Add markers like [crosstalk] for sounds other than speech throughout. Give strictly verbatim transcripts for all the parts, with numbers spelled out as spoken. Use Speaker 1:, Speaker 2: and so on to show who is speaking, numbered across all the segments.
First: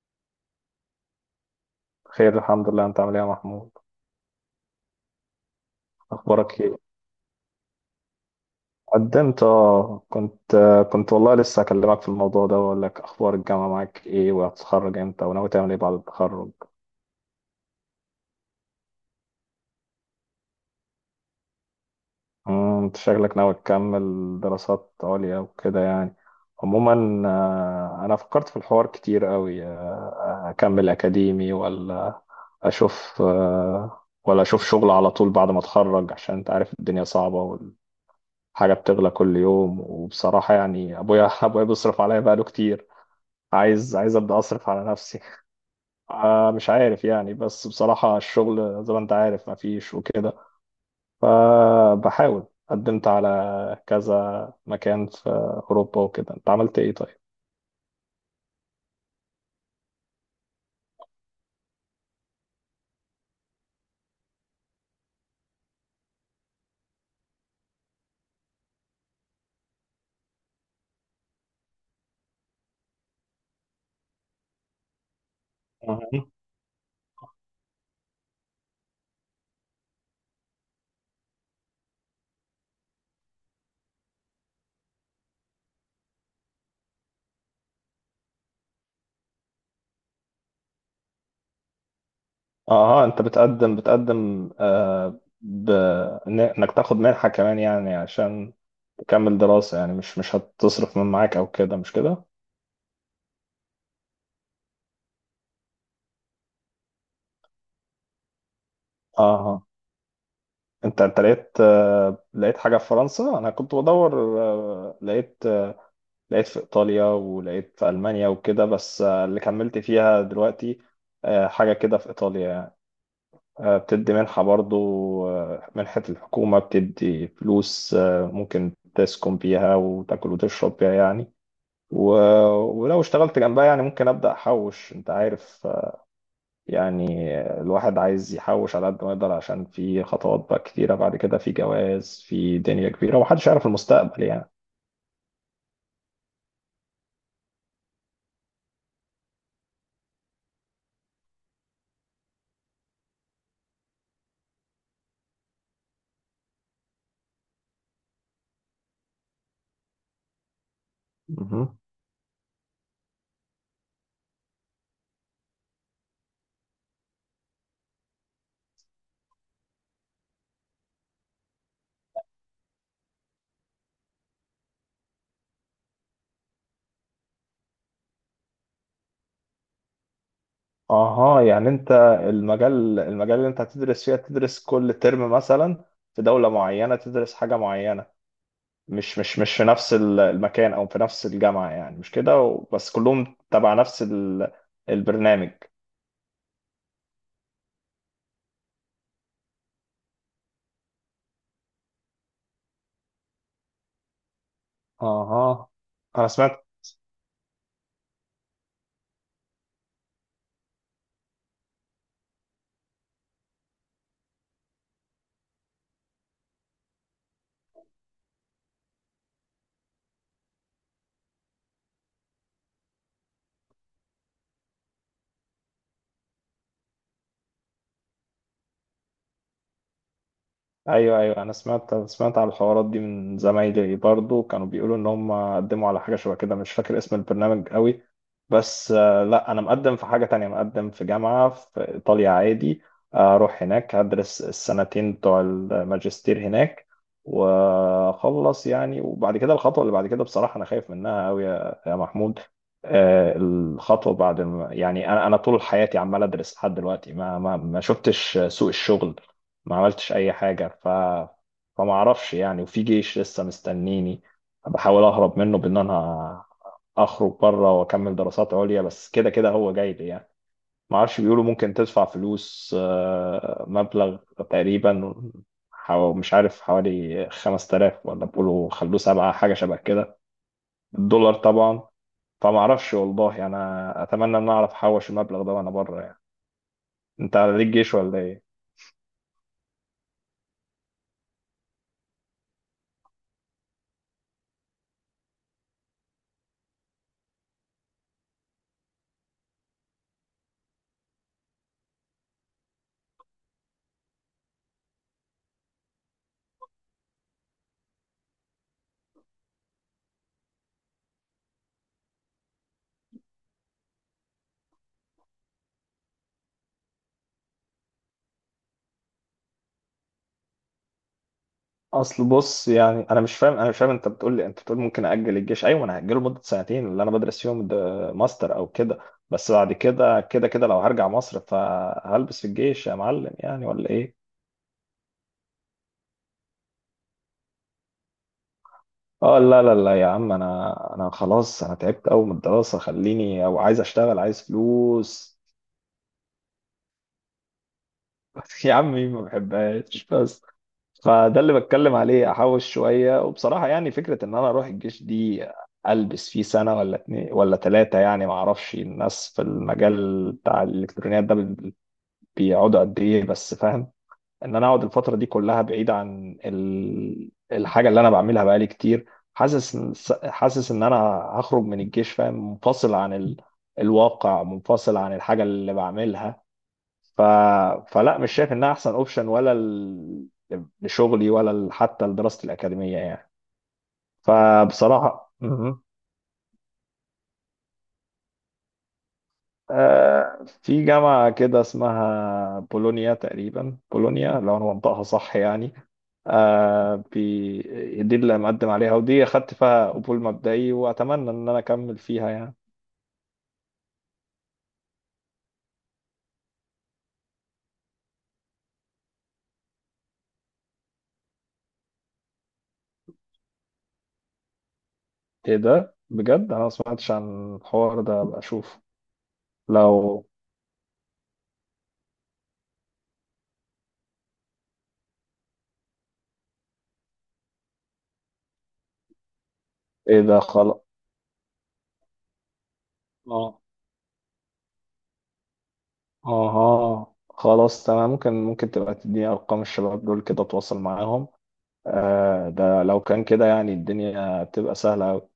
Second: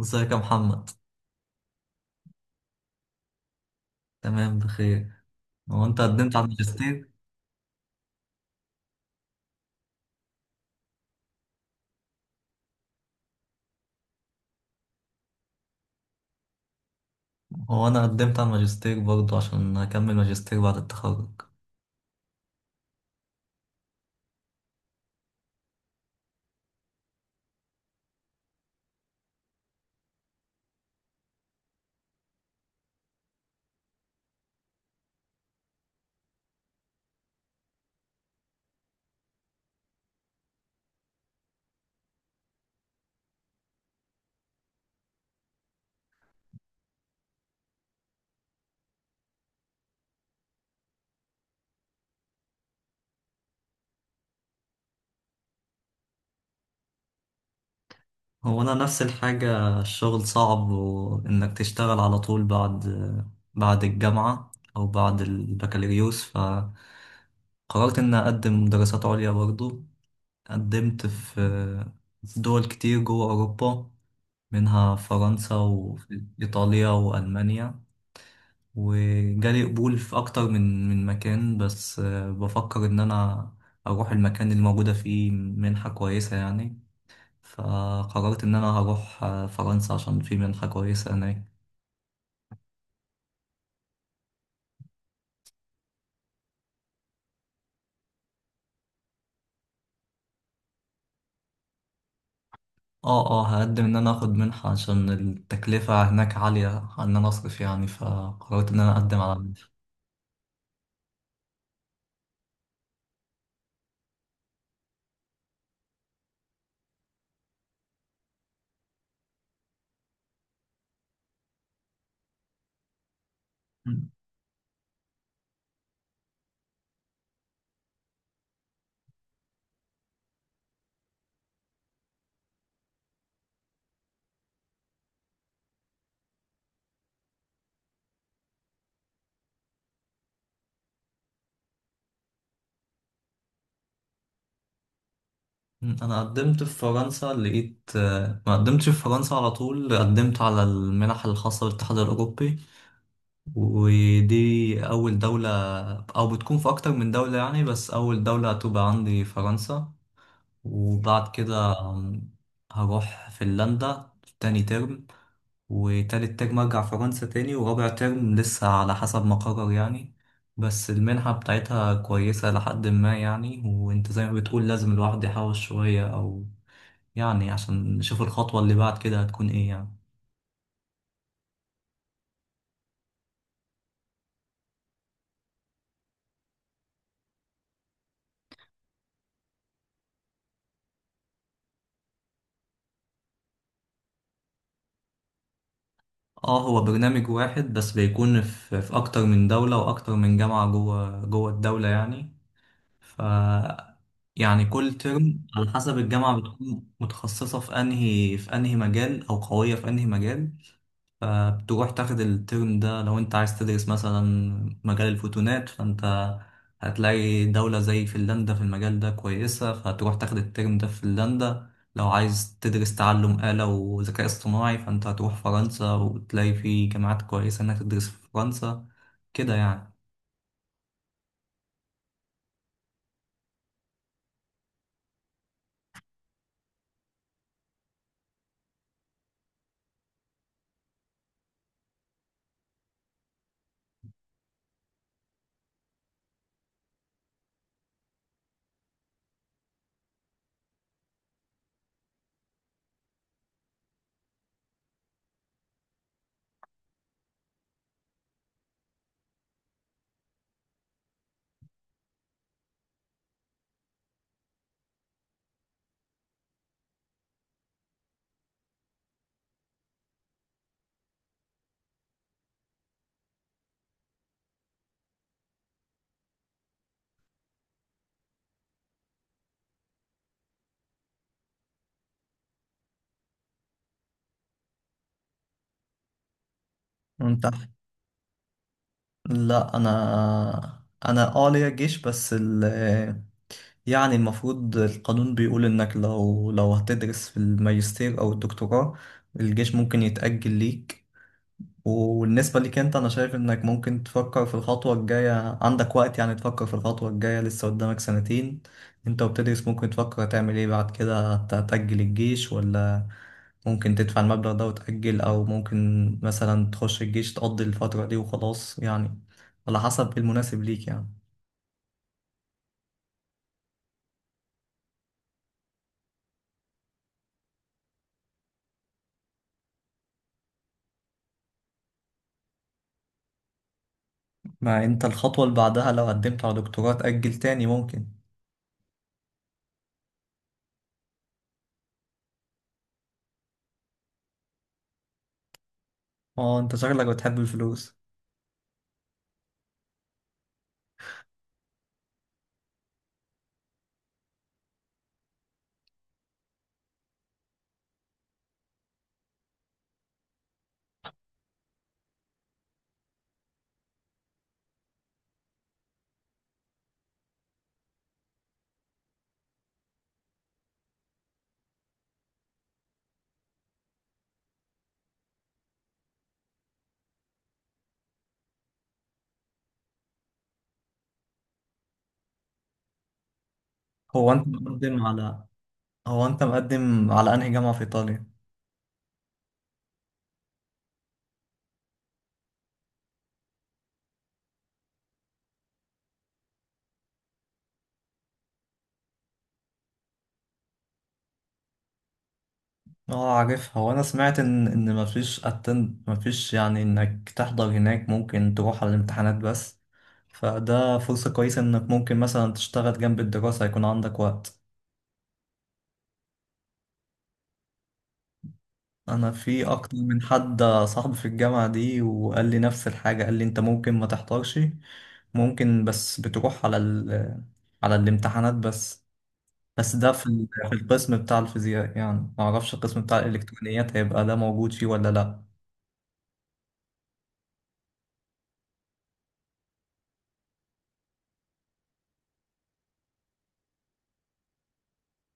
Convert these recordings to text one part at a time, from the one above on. Speaker 1: ازيك يا محمد؟
Speaker 2: خير، الحمد لله. انت عامل ايه يا محمود؟
Speaker 1: تمام بخير. هو انت قدمت على
Speaker 2: اخبارك ايه؟
Speaker 1: الماجستير؟
Speaker 2: قدمت، اه. كنت آه، كنت والله لسه اكلمك في الموضوع ده واقول لك اخبار الجامعه معاك ايه، وهتتخرج امتى، وناوي تعمل ايه بعد التخرج؟
Speaker 1: هو انا قدمت على الماجستير برضه عشان اكمل ماجستير بعد التخرج.
Speaker 2: امم، انت شكلك ناوي تكمل دراسات عليا وكده يعني. عموما آه، انا فكرت في الحوار كتير قوي، آه، اكمل اكاديمي ولا اشوف آه، ولا اشوف شغل على طول بعد ما اتخرج، عشان انت عارف الدنيا صعبه، حاجة بتغلى كل يوم. وبصراحة يعني أبويا [laughs] أبويا بيصرف عليا بقاله كتير. عايز عايز أبدأ أصرف على نفسي. [laughs] آه مش عارف يعني، بس بصراحة الشغل زي ما أنت عارف مفيش وكده. فبحاول قدمت على كذا مكان في أوروبا وكده. أنت عملت إيه طيب؟
Speaker 1: هو انا نفس الحاجة، الشغل صعب وانك تشتغل على طول بعد بعد الجامعة او بعد البكالوريوس، فقررت اني اقدم دراسات عليا برضه. قدمت في دول كتير جوه اوروبا، منها فرنسا
Speaker 2: أها
Speaker 1: وإيطاليا وألمانيا. وجالي قبول في أكتر من من مكان، بس آه، بفكر إن أنا أروح المكان اللي موجودة فيه منحة كويسة يعني. فقررت إن أنا هروح آه، فرنسا عشان في منحة كويسة هناك.
Speaker 2: أها. أنت بتقدم بتقدم آه ب... إن- إنك تاخد منحة كمان يعني، عشان تكمل دراسة يعني، مش مش هتصرف من معاك أو كده، مش كده؟
Speaker 1: اه اه، هقدم إن أنا أخد منحة عشان التكلفة هناك عالية إن أنا أصرف يعني، فقررت إن أنا أقدم على
Speaker 2: أها.
Speaker 1: منحة.
Speaker 2: انت انت لقيت آه، لقيت حاجة في فرنسا؟ انا كنت بدور، آه، لقيت آه، لقيت في ايطاليا، ولقيت في المانيا وكده، بس آه، اللي كملت فيها دلوقتي آه، حاجة كده في ايطاليا يعني. آه،
Speaker 1: م.
Speaker 2: بتدي منحة برضو، آه، منحة الحكومة بتدي فلوس، آه، ممكن تسكن بيها وتاكل وتشرب بيها يعني. و- ولو اشتغلت جنبها يعني ممكن ابدا احوش، انت عارف يعني. الواحد عايز يحوش على قد ما يقدر، عشان في خطوات بقى كتيرة بعد كده، في جواز، في دنيا كبيرة، ومحدش يعرف المستقبل يعني.
Speaker 1: أنا قدمت في فرنسا، لقيت آه، ما قدمتش في فرنسا على طول، قدمت على المنح الخاصة بالاتحاد الأوروبي، ودي أول دولة أو بتكون في أكتر من دولة يعني، بس أول دولة هتبقى عندي فرنسا. وبعد كده
Speaker 2: مهم.
Speaker 1: هروح فنلندا تاني ترم، وتالت ترم أرجع فرنسا تاني، ورابع ترم لسه على حسب ما أقرر يعني. بس المنحة بتاعتها كويسة لحد ما يعني، وأنت زي ما بتقول لازم الواحد يحاول شوية، أو يعني عشان نشوف الخطوة اللي بعد كده هتكون إيه يعني.
Speaker 2: اها يعني انت المجال المجال اللي انت هتدرس فيها تدرس كل ترم مثلا في دولة معينة، تدرس حاجة معينة، مش مش مش في نفس ال- المكان او في نفس الجامعة يعني، مش كده، و- بس كلهم تبع نفس ال- البرنامج.
Speaker 1: اه، هو برنامج واحد بس بيكون في، في اكتر من دولة واكتر من جامعة جوه جوه الدولة يعني. ف، يعني كل ترم
Speaker 2: اها.
Speaker 1: على حسب
Speaker 2: انا
Speaker 1: الجامعة
Speaker 2: سمعت.
Speaker 1: بتكون متخصصة في انهي في انهي مجال او قوية في انهي مجال. فبتروح تاخد الترم ده لو انت عايز تدرس مثلا مجال الفوتونات، فانت هتلاقي دولة زي فنلندا في المجال ده كويسة، فهتروح تاخد الترم ده في فنلندا. لو عايز تدرس تعلم آلة وذكاء اصطناعي، فانت هتروح فرنسا وتلاقي في جامعات كويسة انك تدرس في فرنسا. كده يعني.
Speaker 2: ايوه ايوه، انا سمعت سمعت على الحوارات دي من زمايلي برضو، كانوا بيقولوا ان هم قدموا على حاجه شبه كده، مش فاكر اسم البرنامج قوي، بس آه، لا، انا مقدم في حاجه تانية، مقدم في جامعه في ايطاليا عادي. آه، اروح هناك هدرس السنتين بتوع الماجستير هناك واخلص يعني. وبعد كده الخطوه اللي بعد كده بصراحه انا خايف منها قوي يا يا محمود. آه، الخطوه بعد الم... يعني انا انا طول حياتي عمال ادرس لحد دلوقتي، ما ما ما شفتش سوق الشغل، ما عملتش اي حاجه. ف فما اعرفش يعني. وفي جيش لسه مستنيني، بحاول اهرب منه بان انا اخرج بره واكمل دراسات عليا، بس كده كده هو جاي لي يعني. ما اعرفش، بيقولوا ممكن تدفع فلوس، آه، مبلغ تقريبا، حو... مش عارف حوالي خمسة آلاف، ولا بيقولوا خلوه سبعة، حاجه شبه كده. الدولار طبعا. فما اعرفش والله، انا اتمنى ان اعرف احوش المبلغ ده وانا بره يعني. انت
Speaker 1: انت،
Speaker 2: ليك جيش ولا إيه؟
Speaker 1: لا انا انا اه ليا جيش، بس يعني المفروض القانون بيقول إنك لو لو هتدرس في الماجستير أو الدكتوراه، الجيش ممكن يتأجل ليك. وبالنسبة ليك أنت، أنا شايف إنك ممكن تفكر في الخطوة الجاية، عندك وقت يعني تفكر في الخطوة الجاية، لسه قدامك سنتين أنت وبتدرس، ممكن تفكر هتعمل إيه بعد كده، هت- هتأجل الجيش ولا ممكن تدفع المبلغ ده وتأجل، أو ممكن مثلا تخش الجيش تقضي الفترة دي وخلاص يعني، على حسب المناسب ليك يعني.
Speaker 2: اصل بص يعني، انا مش فاهم، انا مش فاهم، انت بتقول لي، انت بتقول ممكن اجل الجيش، ايوه انا هاجله لمده سنتين اللي انا بدرس فيهم ده ماستر او كده، بس بعد كده كده كده لو هرجع مصر فهلبس في الجيش يا معلم يعني، ولا ايه؟
Speaker 1: ما انت الخطوة اللي بعدها لو قدمت على دكتوراه تأجل تاني ممكن.
Speaker 2: اه، لا لا لا يا عم، انا انا خلاص، انا تعبت قوي من الدراسه، خليني او عايز اشتغل، عايز فلوس.
Speaker 1: اه انت شغلك بتحب الفلوس.
Speaker 2: [laughs] يا عم، مين ما بحبهاش؟ بس فده اللي بتكلم عليه، احوش شويه. وبصراحه يعني فكره ان انا اروح الجيش دي، البس فيه سنه ولا اتنين ولا ثلاثه يعني، ما اعرفش الناس في المجال بتاع الالكترونيات ده بي- بيقعدوا قد ايه، بس فاهم ان انا اقعد الفتره دي كلها بعيد عن ال- الحاجه اللي انا بعملها بقالي كتير. حاسس حاسس ان انا هخرج من الجيش، فاهم، منفصل عن ال... الواقع، منفصل عن الحاجه اللي بعملها. ف... فلا، مش شايف انها احسن اوبشن، ولا لشغلي ولا ل- حتى لدراستي الأكاديمية يعني.
Speaker 1: هو انت مقدم
Speaker 2: فبصراحة
Speaker 1: على،
Speaker 2: مهم.
Speaker 1: هو انت مقدم على انهي جامعة في ايطاليا؟
Speaker 2: آه، في جامعة كده اسمها بولونيا، تقريبا بولونيا لو أنا منطقها صح يعني، آه، بي- دي اللي مقدم عليها، ودي أخدت فيها قبول مبدئي وأتمنى إن أنا أكمل فيها يعني.
Speaker 1: اه عارفها. هو انا سمعت ان ان مفيش اتند مفيش يعني انك تحضر هناك، ممكن تروح على الامتحانات بس، فده فرصة كويسة انك ممكن مثلا تشتغل جنب الدراسة، يكون عندك وقت.
Speaker 2: إيه ده بجد؟ أنا ما سمعتش عن الحوار ده، أبقى أشوف.
Speaker 1: انا في اكتر من
Speaker 2: لو
Speaker 1: حد صاحبي في الجامعة دي وقال لي نفس الحاجة، قال لي انت ممكن ما تحضرش، ممكن، بس بتروح على ال على الامتحانات بس. بس ده
Speaker 2: إيه
Speaker 1: في
Speaker 2: ده؟
Speaker 1: ال- في
Speaker 2: خلاص.
Speaker 1: القسم بتاع الفيزياء يعني، ما اعرفش القسم بتاع
Speaker 2: آه
Speaker 1: الالكترونيات هيبقى ده موجود فيه ولا لا.
Speaker 2: آه آه، خلاص تمام. ممكن ممكن تبقى تديني أرقام الشباب دول كده أتواصل معاهم. آه، ده لو كان كده يعني الدنيا بتبقى سهلة أوي.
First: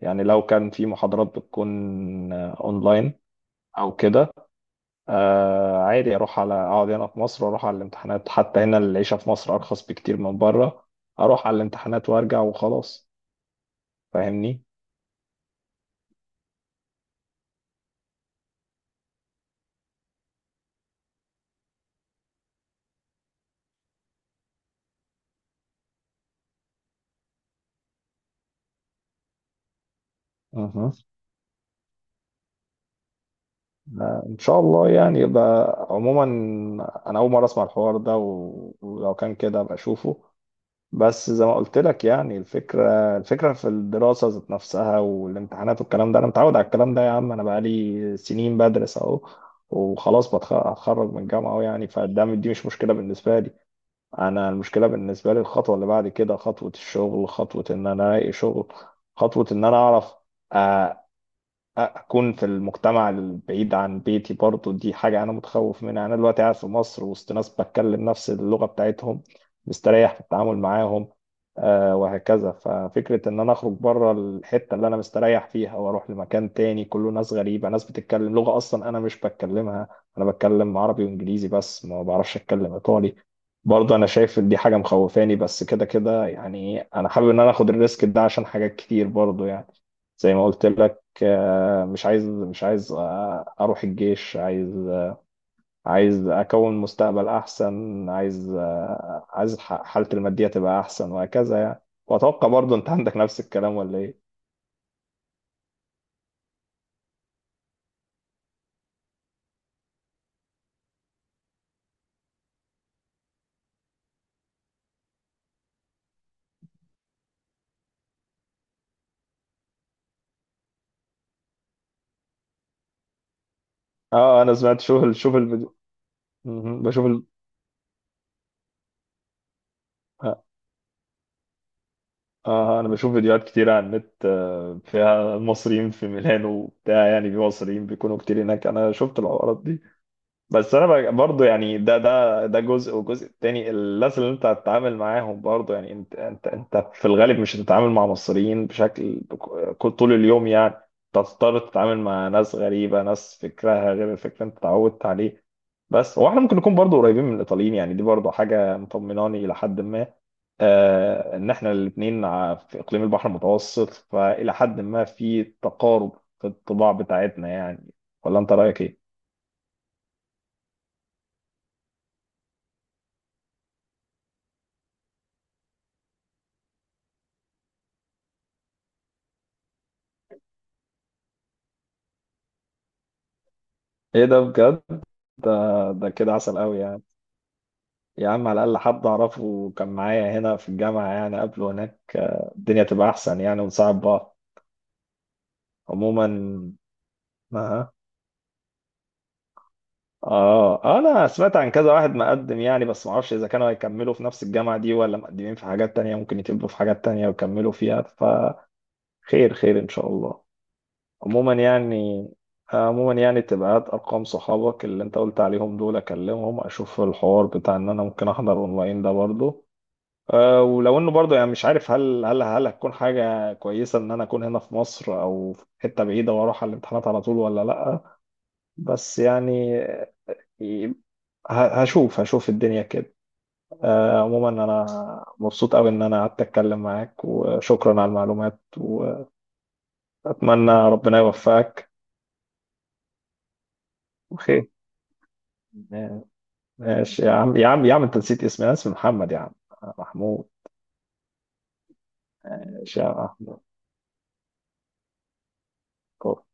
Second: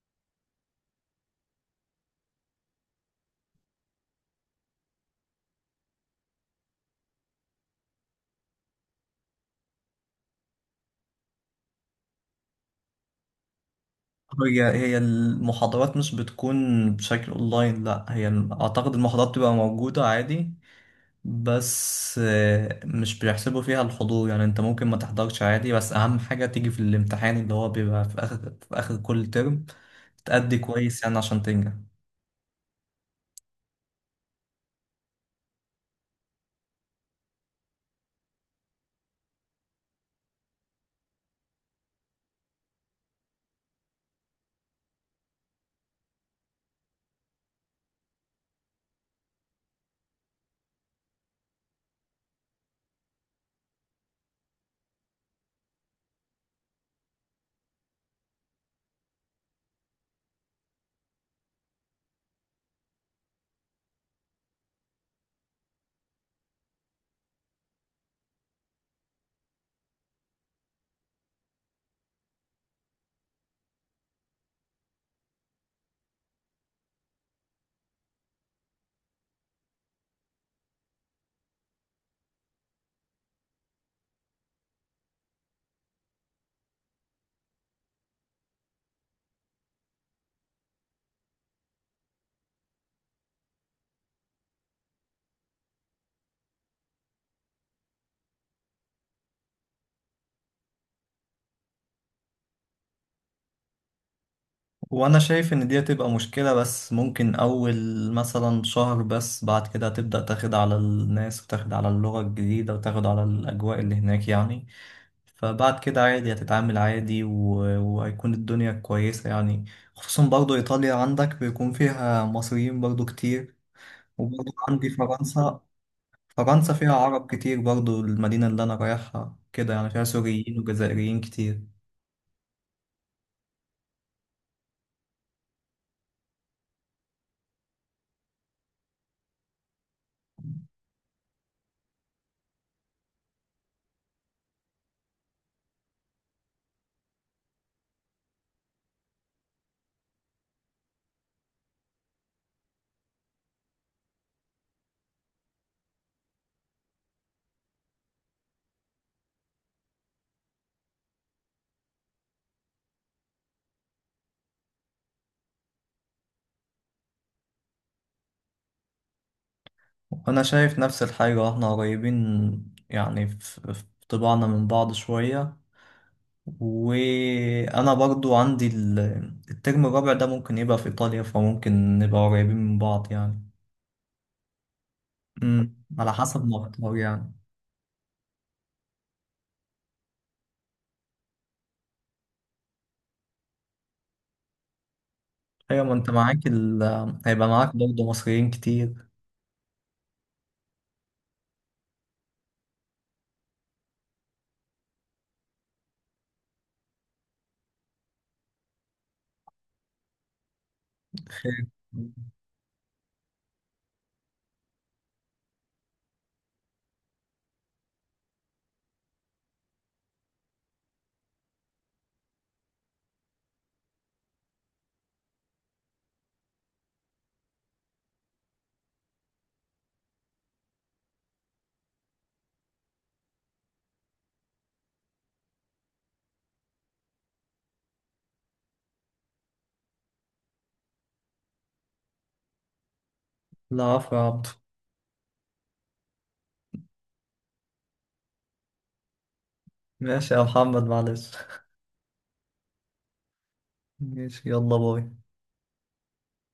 Speaker 2: يعني لو كان في محاضرات بتكون آه، أونلاين أو كده، آه، عادي أروح على، أقعد هنا في مصر وأروح على الامتحانات، حتى هنا العيشة في مصر أرخص بكتير من بره، أروح على الامتحانات وأرجع وخلاص. فاهمني؟
Speaker 1: هي هي المحاضرات مش بتكون بشكل اونلاين، لا هي اعتقد المحاضرات بتبقى موجودة عادي، بس آه، مش بيحسبوا فيها الحضور يعني، انت ممكن ما تحضرش عادي، بس اهم حاجة تيجي في الامتحان اللي هو بيبقى في اخر، في اخر كل ترم، تأدي
Speaker 2: أها.
Speaker 1: كويس يعني عشان تنجح.
Speaker 2: آه، إن شاء الله يعني. يبقى عموما أنا أول مرة أسمع الحوار ده، و- ولو كان كده أبقى أشوفه. بس زي ما قلت لك يعني، الفكرة الفكرة في الدراسة ذات نفسها والامتحانات والكلام ده أنا متعود على الكلام ده يا عم، أنا بقالي سنين بدرس أهو، وخلاص بتخ- هتخرج من الجامعة أهو يعني، فده دي مش مشكلة بالنسبة لي. أنا المشكلة بالنسبة لي الخطوة اللي بعد كده، خطوة الشغل، خطوة إن أنا ألاقي شغل، خطوة إن أنا أعرف آه، اكون في المجتمع البعيد عن بيتي برضو، دي حاجه انا متخوف منها. انا دلوقتي قاعد في مصر وسط ناس بتكلم نفس اللغه بتاعتهم، مستريح في التعامل معاهم آه وهكذا. ففكره ان انا اخرج بره الحته اللي انا مستريح فيها واروح لمكان تاني كله ناس غريبه، ناس بتتكلم لغه اصلا انا مش بتكلمها، انا بتكلم عربي وانجليزي بس، ما بعرفش اتكلم ايطالي. برضه انا شايف ان دي حاجه مخوفاني، بس كده كده يعني انا حابب ان انا اخد الريسك ده عشان حاجات كتير برضه يعني. زي ما قلت لك، آه، مش عايز، مش عايز آه، اروح الجيش، عايز عايز اكون مستقبل احسن، عايز آه، عايز ح- حالتي الماديه تبقى احسن وهكذا يعني. واتوقع برضه انت عندك نفس الكلام، ولا ايه؟
Speaker 1: وانا شايف ان دي هتبقى مشكلة، بس ممكن اول مثلا شهر بس، بعد كده هتبدأ تاخد على الناس وتاخد على اللغة الجديدة وتاخد على الاجواء اللي هناك يعني. فبعد كده عادي هتتعامل عادي، و- وهيكون الدنيا كويسة يعني. خصوصا برضو ايطاليا عندك بيكون فيها مصريين برضو كتير.
Speaker 2: اه. آه،
Speaker 1: وبرضه
Speaker 2: انا سمعت.
Speaker 1: عندي
Speaker 2: شوف ال- شوف
Speaker 1: فرنسا،
Speaker 2: الفيديو.
Speaker 1: فرنسا
Speaker 2: مهم.
Speaker 1: فيها
Speaker 2: بشوف ال...
Speaker 1: عرب كتير برضه، المدينة اللي أنا رايحها كده يعني فيها
Speaker 2: اه،
Speaker 1: سوريين وجزائريين كتير.
Speaker 2: آه، آه، انا بشوف فيديوهات كتير على النت، آه، فيها المصريين في ميلانو وبتاع يعني، في مصريين بيكونوا كتير هناك، انا شفت الحوارات دي. بس انا بقى- برضو يعني ده ده ده جزء، والجزء التاني الناس اللي انت هتتعامل معاهم برضو يعني، انت انت انت في الغالب مش هتتعامل مع مصريين بشكل ك- طول اليوم يعني، أنت هتضطر تتعامل مع ناس غريبة، ناس فكرها غير الفكر اللي انت اتعودت عليه. بس هو احنا ممكن نكون برضو قريبين من الايطاليين يعني، دي برضو حاجة مطمناني الى حد ما، آه ان احنا الاثنين في اقليم البحر المتوسط، فالى حد ما في تقارب في الطباع بتاعتنا يعني. ولا انت رايك ايه؟
Speaker 1: وأنا شايف نفس الحاجة، احنا قريبين يعني في في طباعنا من بعض شوية. وأنا برضو عندي ال- الترم الرابع ده ممكن يبقى في إيطاليا، فممكن نبقى قريبين من بعض يعني.
Speaker 2: ايه ده بجد؟ ده
Speaker 1: أمم،
Speaker 2: ده
Speaker 1: على
Speaker 2: كده
Speaker 1: حسب ما
Speaker 2: عسل قوي
Speaker 1: أختار
Speaker 2: يعني.
Speaker 1: يعني.
Speaker 2: يا عم على الأقل حد أعرفه كان معايا هنا في الجامعة يعني قبله هناك، آه، الدنيا تبقى أحسن يعني، ونساعد بعض.
Speaker 1: أيوة ما أنت
Speaker 2: عموما
Speaker 1: معاك ال... هيبقى معاك
Speaker 2: آه
Speaker 1: برضه مصريين كتير.
Speaker 2: آه أنا سمعت عن كذا واحد مقدم يعني، بس معرفش إذا كانوا هيكملوا في نفس الجامعة دي ولا مقدمين في حاجات تانية ممكن يتقبلوا في حاجات تانية ويكملوا فيها، فخير خير إن شاء الله. عموما
Speaker 1: خير.
Speaker 2: يعني آه، عموما يعني تبقى هات أرقام صحابك اللي أنت قلت عليهم دول أكلمهم، أشوف الحوار بتاع إن أنا ممكن أحضر أونلاين ده برضه، أه. ولو انه برضه يعني مش عارف، هل هل هل هتكون حاجه كويسه ان انا اكون هنا في مصر او في حته بعيده واروح على الامتحانات على طول ولا لا. بس يعني ه- هشوف هشوف الدنيا كده. أه. عموما انا مبسوط قوي ان انا قعدت اتكلم معاك، وشكرا على المعلومات، واتمنى ربنا يوفقك
Speaker 1: لا عفو يا عبد.
Speaker 2: وخير. ماشي يا عم، يا عم يا عم انت نسيت اسمي، انا اسمي محمد يا عم.
Speaker 1: ماشي يا
Speaker 2: محمود.
Speaker 1: محمد، معلش.
Speaker 2: ماشي يا
Speaker 1: ماشي، يلا باي.
Speaker 2: محمود.